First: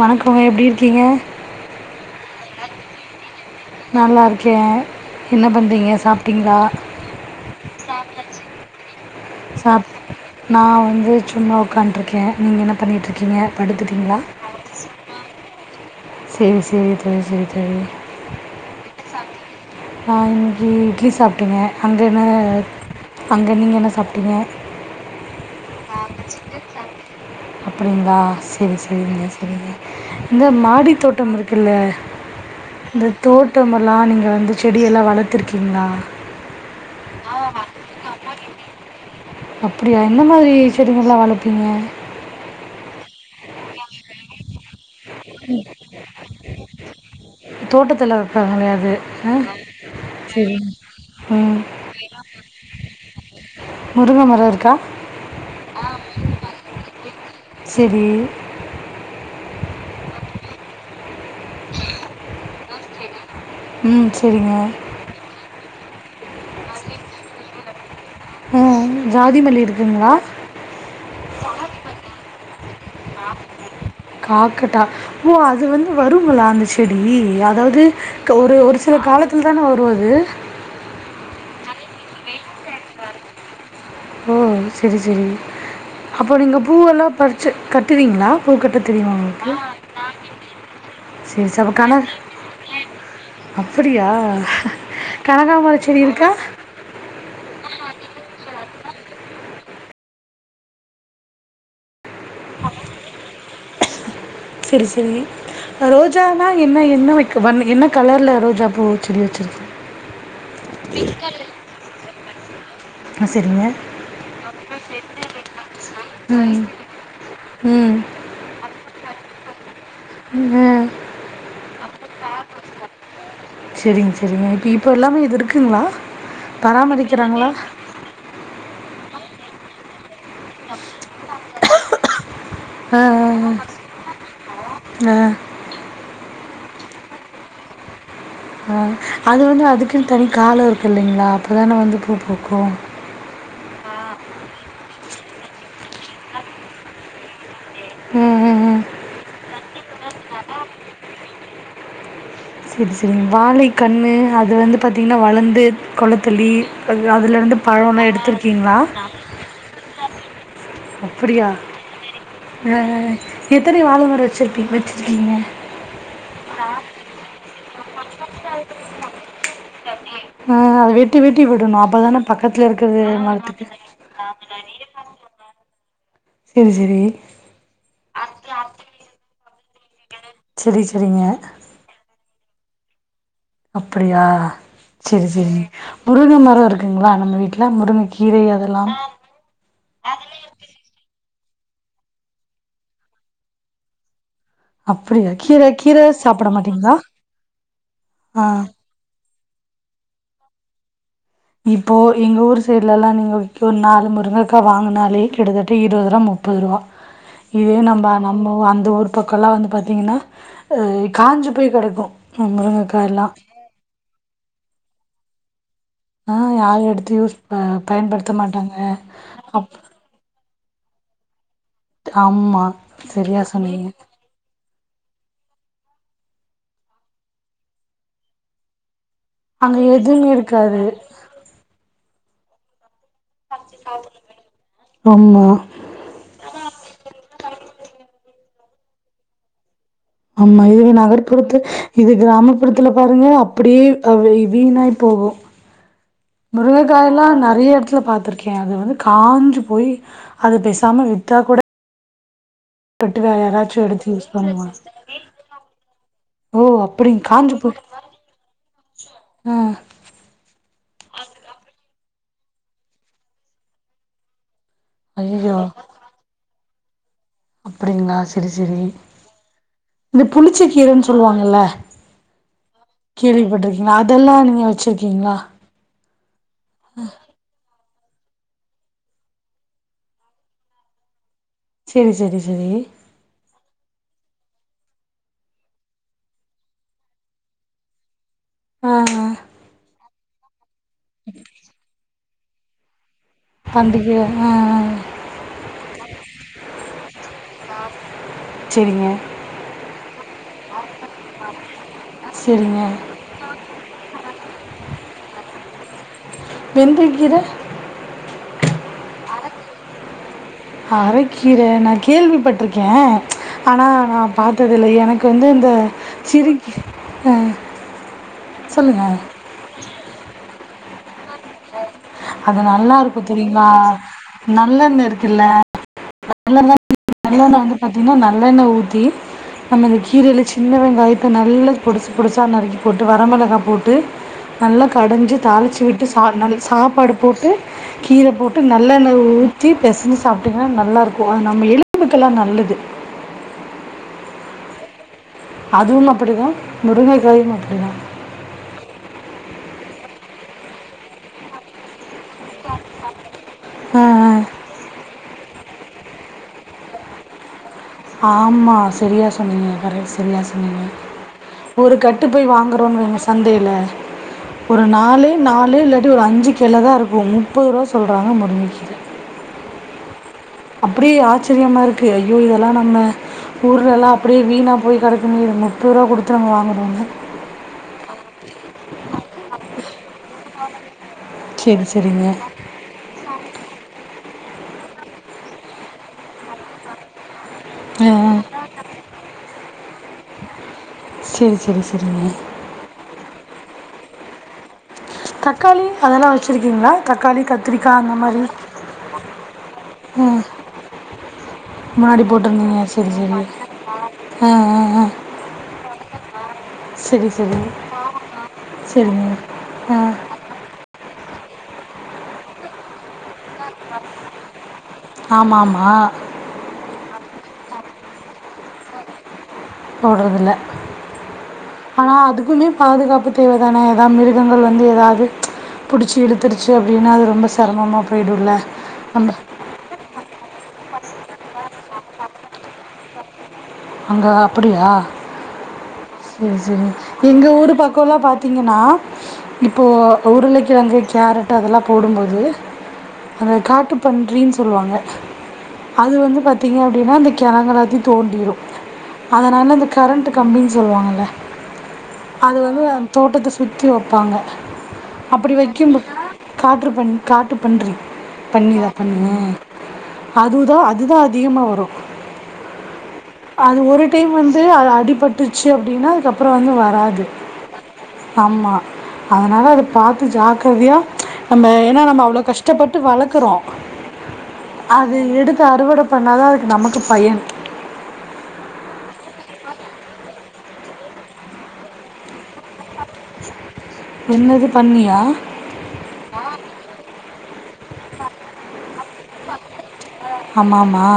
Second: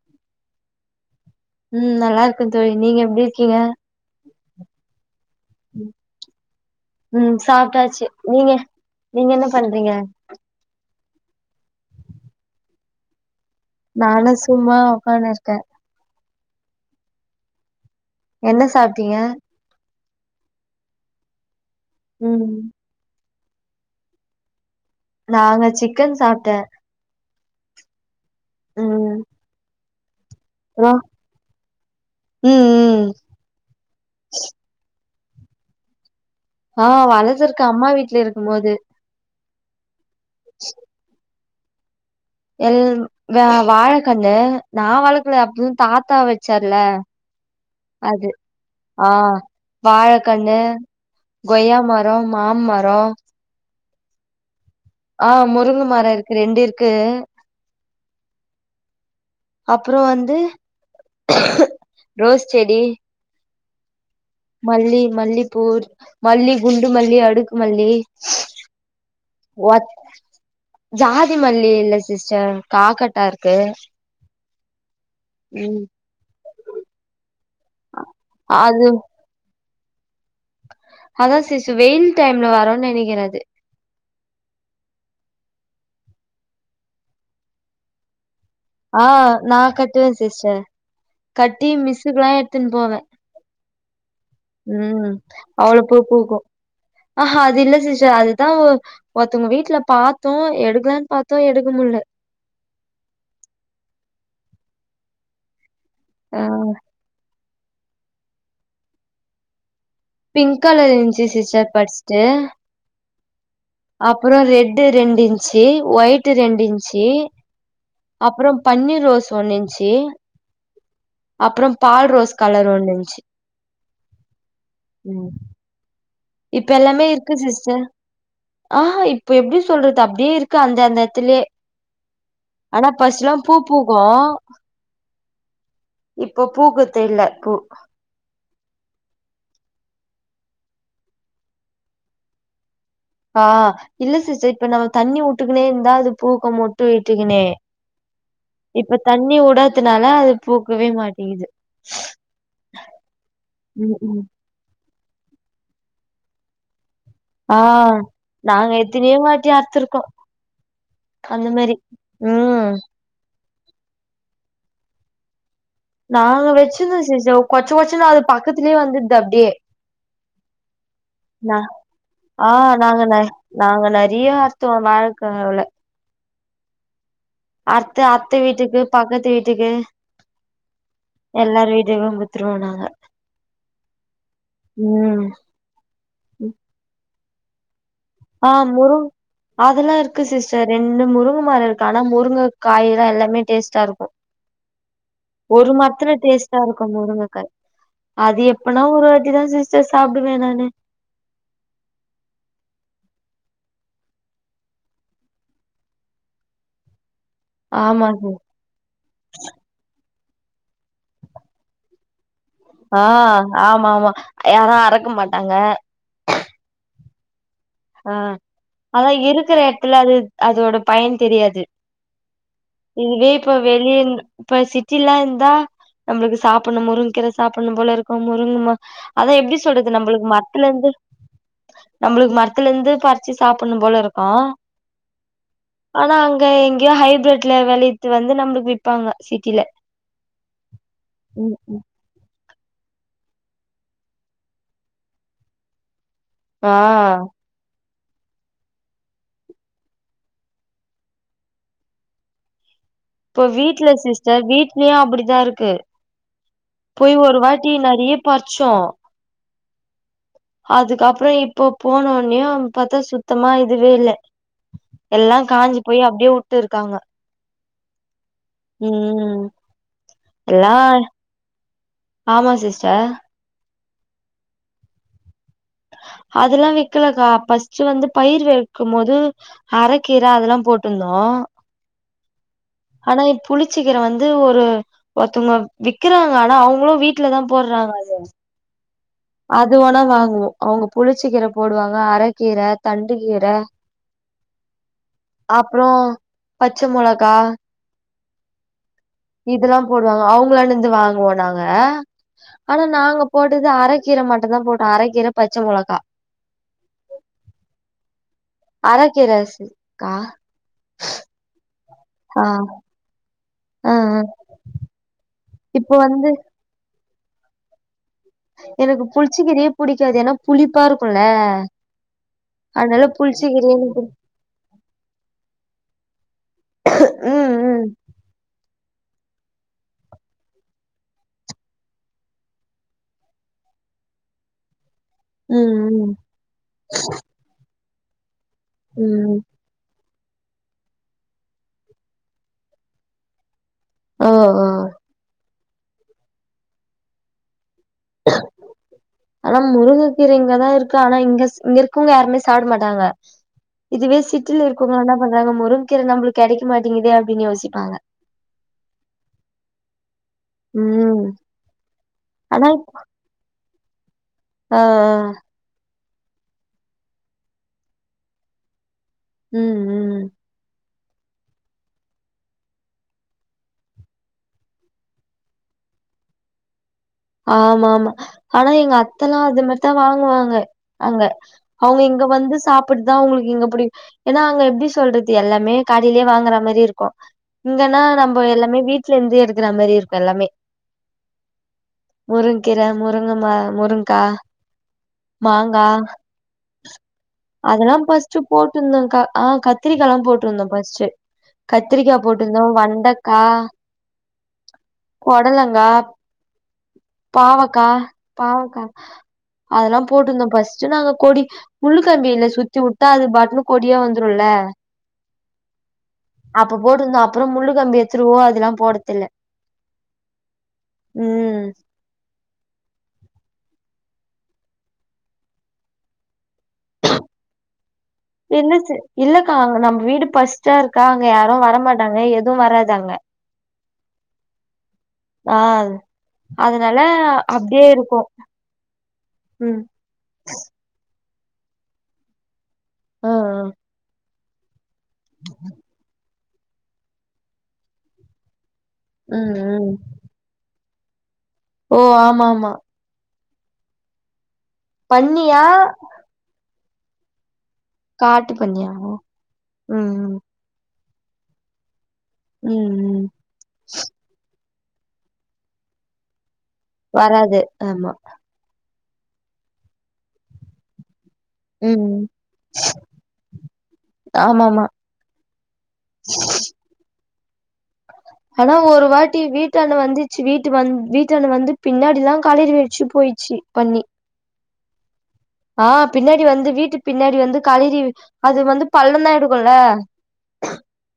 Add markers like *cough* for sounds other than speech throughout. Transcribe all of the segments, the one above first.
வணக்கங்க எப்டி இருக்கீங்க உம் நல்லா இருக்கும் தோழி நீங்க எப்படி நல்லா இருக்கேன் என்ன பண்றீங்க சாப்டீங்களா ம் சாப்ட்டாச்சு சாப்டாச்சு நீங்க நீங்க என்ன சாப் பண்றீங்க நான் வந்து சும்மா உட்காண்ட்ருக்கேன் நீங்க என்ன பண்ணிட்டுருக்கீங்க நானு சும்மா உக்கானு இருக்கேன் செரி செரி தோழி செரி தோழி என்ன சாப்பிட்டீங்க நான் இங்க இட்லி சாப்ட்டங்க அங்கென்ன ம் அங்க நீங்க என்ன சாப்ட்டீங்க நாங்க சிக்கன் சாப்ட்டேன் அப்புடிந்தா சேரி சேரிங்க சேரிங்க இந்த மாடி அப்றோ தோட்டம் இருக்குல்ல ம் இந்த ம் தோட்டம் எல்லாம் நீங்க வந்து செடிய எல்லாம் வள வளத்துர்க்கீங்களா ஆஹ் வளது இருக்கு அம்மா வீட்ல இருக்கும் போது அப்படியா என்ன மாதிரி செடிங்களா வளர் திங்க எல் வ வாழக்கண்ணு நா வளர்க்கல அப்பும் தாத்தா வச்சர்ல தோட்டத்தில் அது வைப்பாங்களே அது ஆஹ் ஆ வாழைக்கண்ணு சரிங்க. ம். கொய்யா மரம் மாமரம் முருங்க மரம் இருக்கா ஆஹ் முருங்க மரம் இருக்கு ரெண்டு இருக்கு சரி. அப்புறம் வந்து ரோஸ் செடி உம் மல்லி மல்லிப்பூர் மல்லி குண்டு மல்லி அடுக்கு மல்லி அ ஜாதி மல்லி ஒ இருக்குங்களா? ஜாதி மல்லி இல்ல சிஸ்டர் காக்கட்டா இருக்கு க்குடா ஓ அது ம் வந்து வருங்களா அந்த செடி அதாவது ஒரு ஒரு சில காலத்தில் தானே வ முப்பது அதான் சிசு வெயில் டைம்ல வரோன்னனு நினைக்கிறது ஓ சேரி சேரி அப்போ நீங்க பூவெல்லாம் பறிச்சி கட்டுவீங்களா பூ கட்ட தெரியுமா ஆஹ் உங்களுக்கு? நா கட்டுவேன் சிஸ்டர் சரி, ச கட்டி அப்ப கனக மிஸுக்குல்லாம் எடுத்துன்னு போவேன் அப்படியா உம் அவ்வளோ கனகாமரம் பூ செடி இருக்கா? பூக்கும் ஆஹஹா அது இல்ல சிஸ்ட் அதுதான் ஒ ஒருத்தவங்க வீட்டுல பார்த்தோம் எடுக்கலான்னு பார்த்தோம் எடுக்க முல்ல சேரி சேரி இப்ப ஆ ரோஜானா என்ன என்ன வை கு வண்ணு என்ன கலர்ல ரோஜா பூ செடி வச்சிருக்கேன் பிங்க் கலர் இருச்சு சிஸ்டர் ஃபர்ஸ்டு ஆ சரிங்க அப்புறம் ரெட் ரெண்டு இன்ச்சு ஒயிட் ரெண்டு இன்ச்சு ம் ம் அப்புறம் பன்னீர் ரோஸ் சோன்னிசு *unintelligible* ஆ அப்புறம் பால் ரோஸ் கலர் ஒண்ணுருஞ்சு. சேரிங்க சேரிங்க இப்ப இப்ப எல்லாமே இது இருக்குங்களா இப்ப எல்லாமே இருக்கு பராமரிக்கிறாங்களா சிஸ்டர் ஆஹஹ இப்ப எப்பிடி சொல்றது அப்து தீர்க்கு அந்த அந்த இடத்துலே ஆனா ஆ ஆ பஸ்லாம் பூ பூக்கும் ஆ ஆ இப்போ பூகுத்து இல்ல பூ ஆஹ அது வந்து அதுக்குனு தனி காலோ இருக்கு இல்லிங்களா அப்புதானே வந்து பூ பூக்கு. ஆஹ இல்ல சிஸ்டர் இப்ப நம்ம தண்ணி வுட்டுக்னே இருந்தா அது பூக்கும் மொட்டு விட்டுக்கினே ம் ம் ம் இப்ப தண்ணி வுடத் பத்துனால அது பூக்கவே மாட்டிங்குது சரி சரி வாழை கண்ணு அது வந்து பாத்தீங்கின்னா வளர்ந்து கொளத்தள்ளி அது அதுலருந்து ஆஹ பழம்லாம் நாங்க எடுத்திருக்கீங்களா? எத்தினோ வாட்டி அர்த்திருக்கோம் அப்படியா ஹன் ஹன் ஹன் எத்தனை வாழமர வச்சு எங்க வச்சுருக்கீங்க. நாங்க வச்சிருந்த சீசோ கொ *unintelligible* பக்கத்துலேயே வந்துது அப்படியே அஹ அத வெட்டி வெட்டி விடனும் அப்பதானே ஆ பக்கத்துல நாங்க இருக்கிறது ந மரத்துக்கு நாங்க நெறைய அறுத்துவோ வாழக்கெழங்குல சேரி சேரி அர்த்து அத்த வீட்டுக்கு பக்கத்து வீட் த்கே சரி சரிங்க த்ரோ நாங்க அப்படியா ம் செரி செரி முருகங்கமரம் இருக்குங்களா நம்ம வீட்டுல முருமை ஆஹ முருங் அதெல்லா இருக்கு சிஸ்டர் ரெண்டு முருங்க சுமார் இருக்கானா முருங்ககாய் எல்லாமே டேஸ்ட்டா இருக்கும் அப்படியா? கீரை ஒரு கீரை மரத்துல சாப்பிட டேஸ்டா இருக்கோம் மாட்டீங்களா? முருங்கக்காய் அது ஆ. எப்புனா ஒரு வாட் இதான் சிஸ்டர் சாப்டுவேன் நானு இப்போ எங்க ஊர் சைடுல எல்லா விக்கும் நீங்க ஒரு நாலு முருங்கக்கா வாங்கினாலே கிட்டத்தட்ட இருபது ரூபாய் முப்பது ரூபா இதே ஆமா நம்ம சிஸ் நம்ம அந்த ஊர் பக்கலா வந்து பாத்தீங்கன்னா ஹ காஞ்சு போய் கெடக்கும் ஆஹ் ஆமா ஆமா யாரே அரக் இருக்க மாட்டாங்க ஆஹ் யாரு எடுத்து யுஸ் ஆ அதான் இருக்கிற அப் இடத்துல அது அதோட ப் பயம் தெரியாது ஆமா இதுவே சரியா இப்ப சொன்னீங்க வெளிய இப்ப சித் சிலா இருந்தா நம்மளுக்கு சாப்பிடணும் முருங்கீரை சாப்பிடும் போல இருக்கும் முருங்குமா அதான் எப்டி அங்க சொல்றது நம்பளுக்கு எதுவுமே மத்துல இருக்காது இருந்து நம்மளுக்கு விட்டுஇருந்து பத் வச்சு சாப்பன்னு போல இருக்கும் ஆமா ஆனா அங்க எங்கயோ ஹைபட்ல வெளியட்டு வந்து நம்பளுக்கு விற்ப்பாங்க சிட்டில ஆமா இதுவே ம் நகர்ப்புறத்து ம் இது கிராமத் அப்புடத்துல பாருங்க அப்படியே வீணாய் போகும் ஆ முருங்கைகாய் எல்லாம் நிறைய இடத்துல பா்த்திருக்கேன் அது வந்து காஞ்சு போய் அது பேசாம விட்டா கூட கட்டு வேற இப்ப யாராச்சும் வீட்டுல எடுத்து யூஸ் சிஸ்டர் பண்ணுவாங்க. வீடலயும் அப்டித்தான் இருக்கு ஓ! போய் அப்படிங் ஒரு காஞ்சு வாட்டி போய் நெறைய பறிச்சோம் ஆ அதுக்கப்பறம் இப்போ போனோ லோயும் பத்தா சுத்தமா இதுவே இல்ல எல்லாம் ஐயயோ! காஞ்சி போய் அப்டியே வுட் விட்டு இருக்காங்க அப்படிங்காள சோ சேரி சேரி ம் இந்த புளிச்ச எல்லா கீரைன்னு சொல்லுவாங்கல்ல ஆமா சிஸ்டர் கோள்விப்பட்ரி அதெல்லாம் நீங்க வச்சிருக்கீங்களா அதெல்லாம் வேக்கலக்கா பஸ்ட்டு வந்துப் பயிர் வறுக்கும் போது அரைக்கீர அதெல்லாம் போட்டிருந்தோம் சேரி சேரி ஆனாப் புளிச்சக்கிற வந் ஒரு ஒருத்தவங்க விக்கிறாங்க ஆனா அவங்களும் வீட்டுலதான் போடுறாங்க அது ஆஹ் ஆஹ் அது ஒனா வாங்குவோம் அவங்க புளிச்சிக்கீர போடுவாங்க அர கீற தண் கீர தண்டுக்கீரை ஆ, ஆ. அப்பறம் பச்ச மெளகா சரிங்க, இதெல்லாம் போடுவாங்க அவங்கள ந இருந்து வாங்குவோம் நாங்க சரிங்க. ஆனா நாங்க போட்டது அரக்கீர மட்டும்தான் போட்டோம் அரக்கீர பச்ச மிளகா வெந்தயக்கீரை? அரக்கீர இருக்கா அரக்கீர ந கேள்விப்பட்ருகேன் ஆனா ஆ நா பார்த்தது இல்ல எனக்கு வந்து இத இப்ப வந்து சிரி பே எனகு புளிச்சிக்கிறயே புடிக்காது ஏன்னா புளிப்பா இருக்குல அது நல்லா இருக்கு தெரியுங்களா நல்லன்ன இருக்குல்ல நல்லண்ண ம் நல்லண்ணவந்து ம் பாத்தீங்னா நல்லெண்ண ஊத்தி நம்ம இந்த கீரல சின்ன வெங்காயத்த நல்ல பொடிசு பொடிசா நறுக்கி போட்டு வரமிளகா போட்டு நல்லா கடஞ்சி தாளிச்சி விட்டு ம் ம் சா நல் சாப்பாடு போட்டு கீரபோட் ட்டுநல்லண்ண ம் ஊத்தி பெசஞ்சி தாப்டீங்னா நல்லா இருக் ஓ நம்ம எலும்புக்கெல்லா நல்லது ஓஹ் அஹ் அதுவும் அப்டிதா முருங்கைக்காயும் அப்டிதா ஆனா முருங்கக்கீர இங்கதா இருக்கு ஆனா இங்க இங்கருக் இவுங்க யாருமே சாப்ப மாட்டாங்க இதுவே சிட்டில இருக்கவங்க என்ன பண்றாங்க முருங் கீற நம்ளுக் கெடக்கமாட்டேங்கிது அப்டின் யோசி ஆமா சரியா சொன்னீங்க கரெக்ட் சரியா சொன்னீங்க ம் ஒரு கட்டு போய் ஆனா வாங்கறோம்னு வைங்க தந்தயில ஆ ஒரு நாலு நாலு ல ட்டு ஒரு அஞ்சி கிழ தா இருக்கும் முப்பது ரூபா சொல்றாங்க முருங்கைக்கீர உம் உம் அப்டியே ஆச்சரியமா இருக்கு ஐயோ இதெல்லாம் நம்ம ஊர்லயெல்லாம் அப்டியே வீணா போய் கிடக்குமே முப்ப ரூவா குடுத்து நம்ம வாங்கறோங்க ஆமா த்தே வாங்க வாங்க அங்க சரி அவங்க இங்க சரிங்க வந்து சாப்பிட்தா அவங்ளுக்கு இங்கபுடி ஏன்னா அங்க எப்டி சொல்றது எல்லாமே கடைலயே வாங்குற மாரி இருக்கு இங்கன்னா ஆ, ஆ. நம்ப எல்லாமே வீட்டுல இருந்து எடுக்ற மாரி இருக்கு எல்லாமே சரி சரி சரிங்க முருங்கீற முருங்கமா முருங்கா மாங்கா தக்காளி அதெல்லா வச்சிருக்கீங்களா அதெல்லா பஸ்ட் போட்ருந்தோக்கா ஆஹ் கத்திரிக்காய எல்லாம் ம் போட்டிருந்தோம் பஸ்ட் கத்திரிக்காய் முன்னாடி போட்டுருந்தோம் போட்டிருந்தீங்க சரி சரி வண்டக்கா ஆ ஆ ஆ பொடலங்கா சரி சரி பாவக்கா பாவக்கா சரிங்க ஆ அதெல்லா போட்டுருந்தோ பஸ்ட் நாங்க கொடி உள்ளு கம்பில்ல சுத்தி வுட்டா அது பாட்னு கொடியா வந்துருல்ல ஆமாம் ஆமாம் அப்ப போட்டுருந்தோ அப் அப்புற முள்ளு கம்பி எத்துடுவோ அதுலாம் போடுறதுல ம் ஆனா அதுக்குமே பாதுகாப்பு தேவதான வா மிருகங்கள் வந்து எதாது புடுச்சி இழுத்துரு சு அப்டின்னா அது ரொம்ப செரமமா போயிடுல்ல நம்ப பர்ஸ்டா இருக்கா அங்க யாரு வர மாட்டாங்க எது வராதங்க அங்க அப்படியா சேரி சேரி அதனால எங்க ஊரு அப்டியே பக்கொல்லா இருக்கு பாத்தீங்கனா ம் இப்போ உருளக்கிழங்கு கேரட் ப்ப அதெல்லா போடும்போது ஆ அந்த ஆ காட்டு பன்றின் சொல்வாங்க அது வந்து பத் திங்க அப்டினா அந்த கெழங்கெல்லாத்தை தோண்டிரு ம் அதனால இந்த ம் கரண்ட் கம்பி சொல்வாங்கள்ல ஓ அது ஆமாமா வந்து தோட்டத்து சுத்தி வப்பாங்க பண்ணியா காட்ரு பன் காட்டு பன்றி பன்னிதா பன்னியா ம் பன்னி அ ம் அதுதா அ அதுதான் அதிகமாக வரும். உம் உம் அது ஒரு டைம் வந் து அடிபட்டுச்சு அப்படின்னா அதுக்கப். அப்புறோ வந்து வராது ஆமா அதனால அத பார்த்து ஜாக்கிரதையா ம்ச். நம்ப ஏனா ம் நம்ம அவ்ளோ கஷ்டப்பட்டு வளக்குறோ ஆமாமா அது எடுத்து அறுவட பண்ணாதா அதுக்கு நமக்கு பயன் ஆனா ஒரு வாட்டி வீட்டாண்ணு வந்துச்சு வீட்டு வந் வீட்டாணு வந்து பின்னாடிதா கலறி வச்சு போயிச்சு பன்னி என்னது பன்னியா ஆ பின்னாடி வந்து வீட்டுக்கு பின்னாடி வந்து கலறி அது வந்து பள்ளந்தா எடுக்குல்ல ஆமாமா.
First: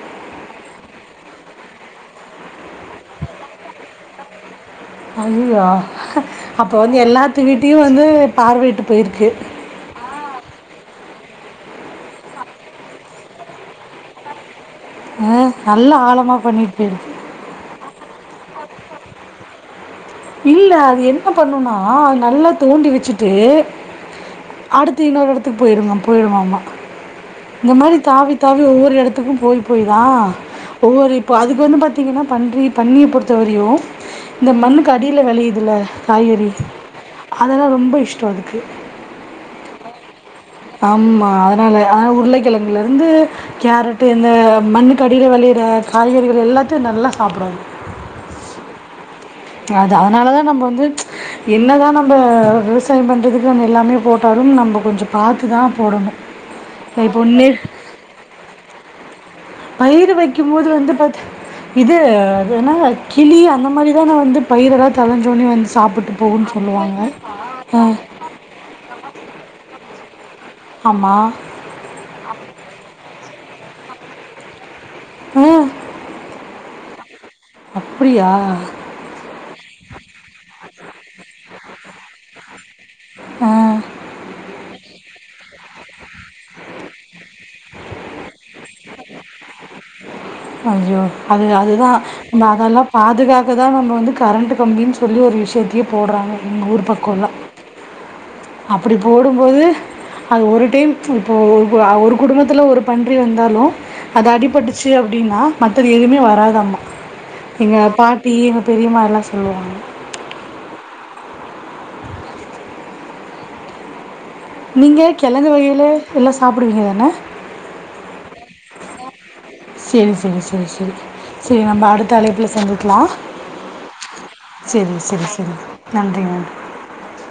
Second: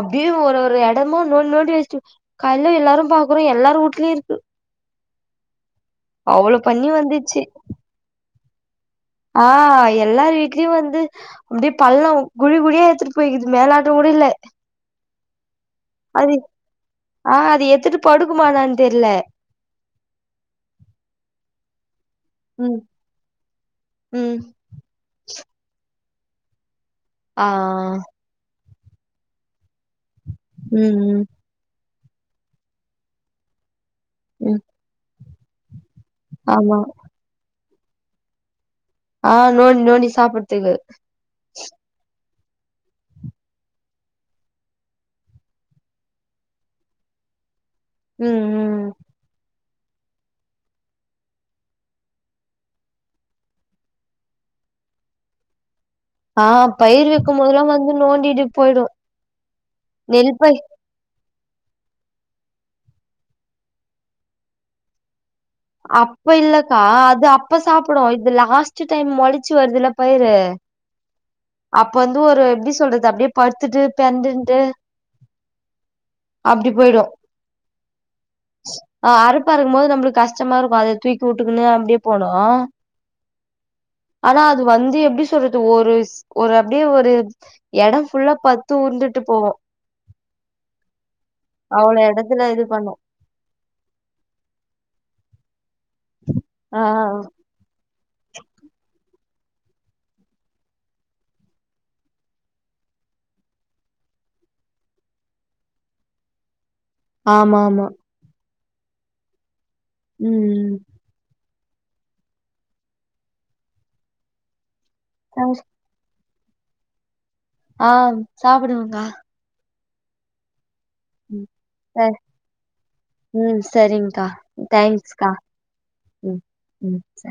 அப்டியே ஒரு ஒரு எ டமா நோன் நோண்டி வச்ட்டு கால்ல எல்லாரும் பாக்குறோ எல்லார் வூட்லை இருக்கு அய்யயோ அவ்ளோ அப்ப பன்னி வந்து எல்லாத்து வீட்டயு வந்து பார்வையிட்டு போயிருக்கு. ஆஹ் எல்லாரு வீட்லயு வந்து அப்டே பள்ள குழி குழியா ஏடுத்துட்டு போயக்குது மேல ஆட்ட கூட இல்ல ஹ நல்ல ஆலமா பண்ணிட்டு போயிடுத்து படுக்குமா என்னானு தெரியல இல்ல அது என்ன பண்ணும்னா நல்லா ம் தோண்டி வச்சுட்டு ம் அடுத்து இன்னொரு இடத்துக்கு போயிடுங்கப் போயிடுமாம ஆ இந்த மாரி தாவி தாவி ஒ வொரு இடத்துக்கும் போய்-போய் தா ம் ஒவ்வொரு ம் இப்போ அதுக்கு வந்து பாத் திங்கன்னா பன்றி பன்னிய பொறுத்த வரையு இந்த ம் மண்ணுக் கீழ வெளயுதுல காய்கறி ஆமா அதெல்லா ரொம் ம்ப இஷ்ட அதுக்கு ஆஹ் நோன்டி நோன்டி சாப்பத் ஆமா அதனால அ உருளைக் கிழங்குலருந்து கேரட்டு என்ன மண்ணுக் கடில வெளையிற காய்கறிகள் எல்லாத்தையு நல்லா சாப்பிடு வாங்க உம் உம் அது அதனால நம்ம வந்து என்ன தா நம்ம விவசாய பண்ணுறதுக்கு நம்ம எல்லாமே போட்டாலு நம்ப கொஞ்சம் பார்த்து தா ஆஹ் பயிர் வெக்குபோழுதெல்லா வந்து நோண்டிட்டு போயிடு பயிர் நெல் வைக்கும் பயிர் போது வந்து ப இது அதுனா கிளி அந்த மாரிதான வந்து பயிரெல்லா தளஞ் அப்ப இல்லக்கா அது அப்ப ஆ சாப்பிடும் இது லாஸ்ட் டைம் மொலச்சி வருதுல பயிரு ஆமாம் அப்ப வந்து ஒரு எப்டி சொல்றது அப்டியே படுத்துட்டு பெரண்ட்ன்டு உம் அப்டி போயிடும் ஆஹ் அறுப்பு அருக்கும் போது நம்மளுக்கு கஷ் *unintelligible* அத தூக்கி வுட்டுக்கனு அப்டியே போனோ ஆ ஆனா அது வந்து எப்டி *unintelligible* ஒரு ஷ் ஒரு அப்டியே ஒரு எடம் ஃபுல்லா ப தூர்ந்துட்டு போவோம் ஐய்யோ அது அதுதான் நம்ம எடத்துல இது அதெல்லா பண்ணு பாதுகாக்க தான் நம்ம வந்து கரண்ட் கம்பின்னு சொ சொல்லி ஒரு விஷயத்தையே போடுறாங்க ஆ ஊரு பக்கோல அப்படி போடுபோது அது ஒரு டைம் இப்போ ஒரு குடும்பத்தில ஒரு பன்றி வந்தாலொஅது அடிபட்டுச்சு அப்படின்னா மற்றது எதுவுமே வராதாமா ஆமா எங்க ஆமா பாட்டி பெரிமா என்ன சொல்லுவாங்க உம் நீங்க கிழங்கு வகையில எல்லாம் சாப்பிடுவீங்க தானே ஆஹ் சாப்பிடுங்கா செரி செரி செரி செரி சரி நம்ம ச அடுத்த அலைப்புல சந்திக்லாம் ம் சரிங்க்கா செரி செரி தேங்க்ஸ்க்கா செரி நன்றி ம் மேடம் நன்றிங்க ம் சரி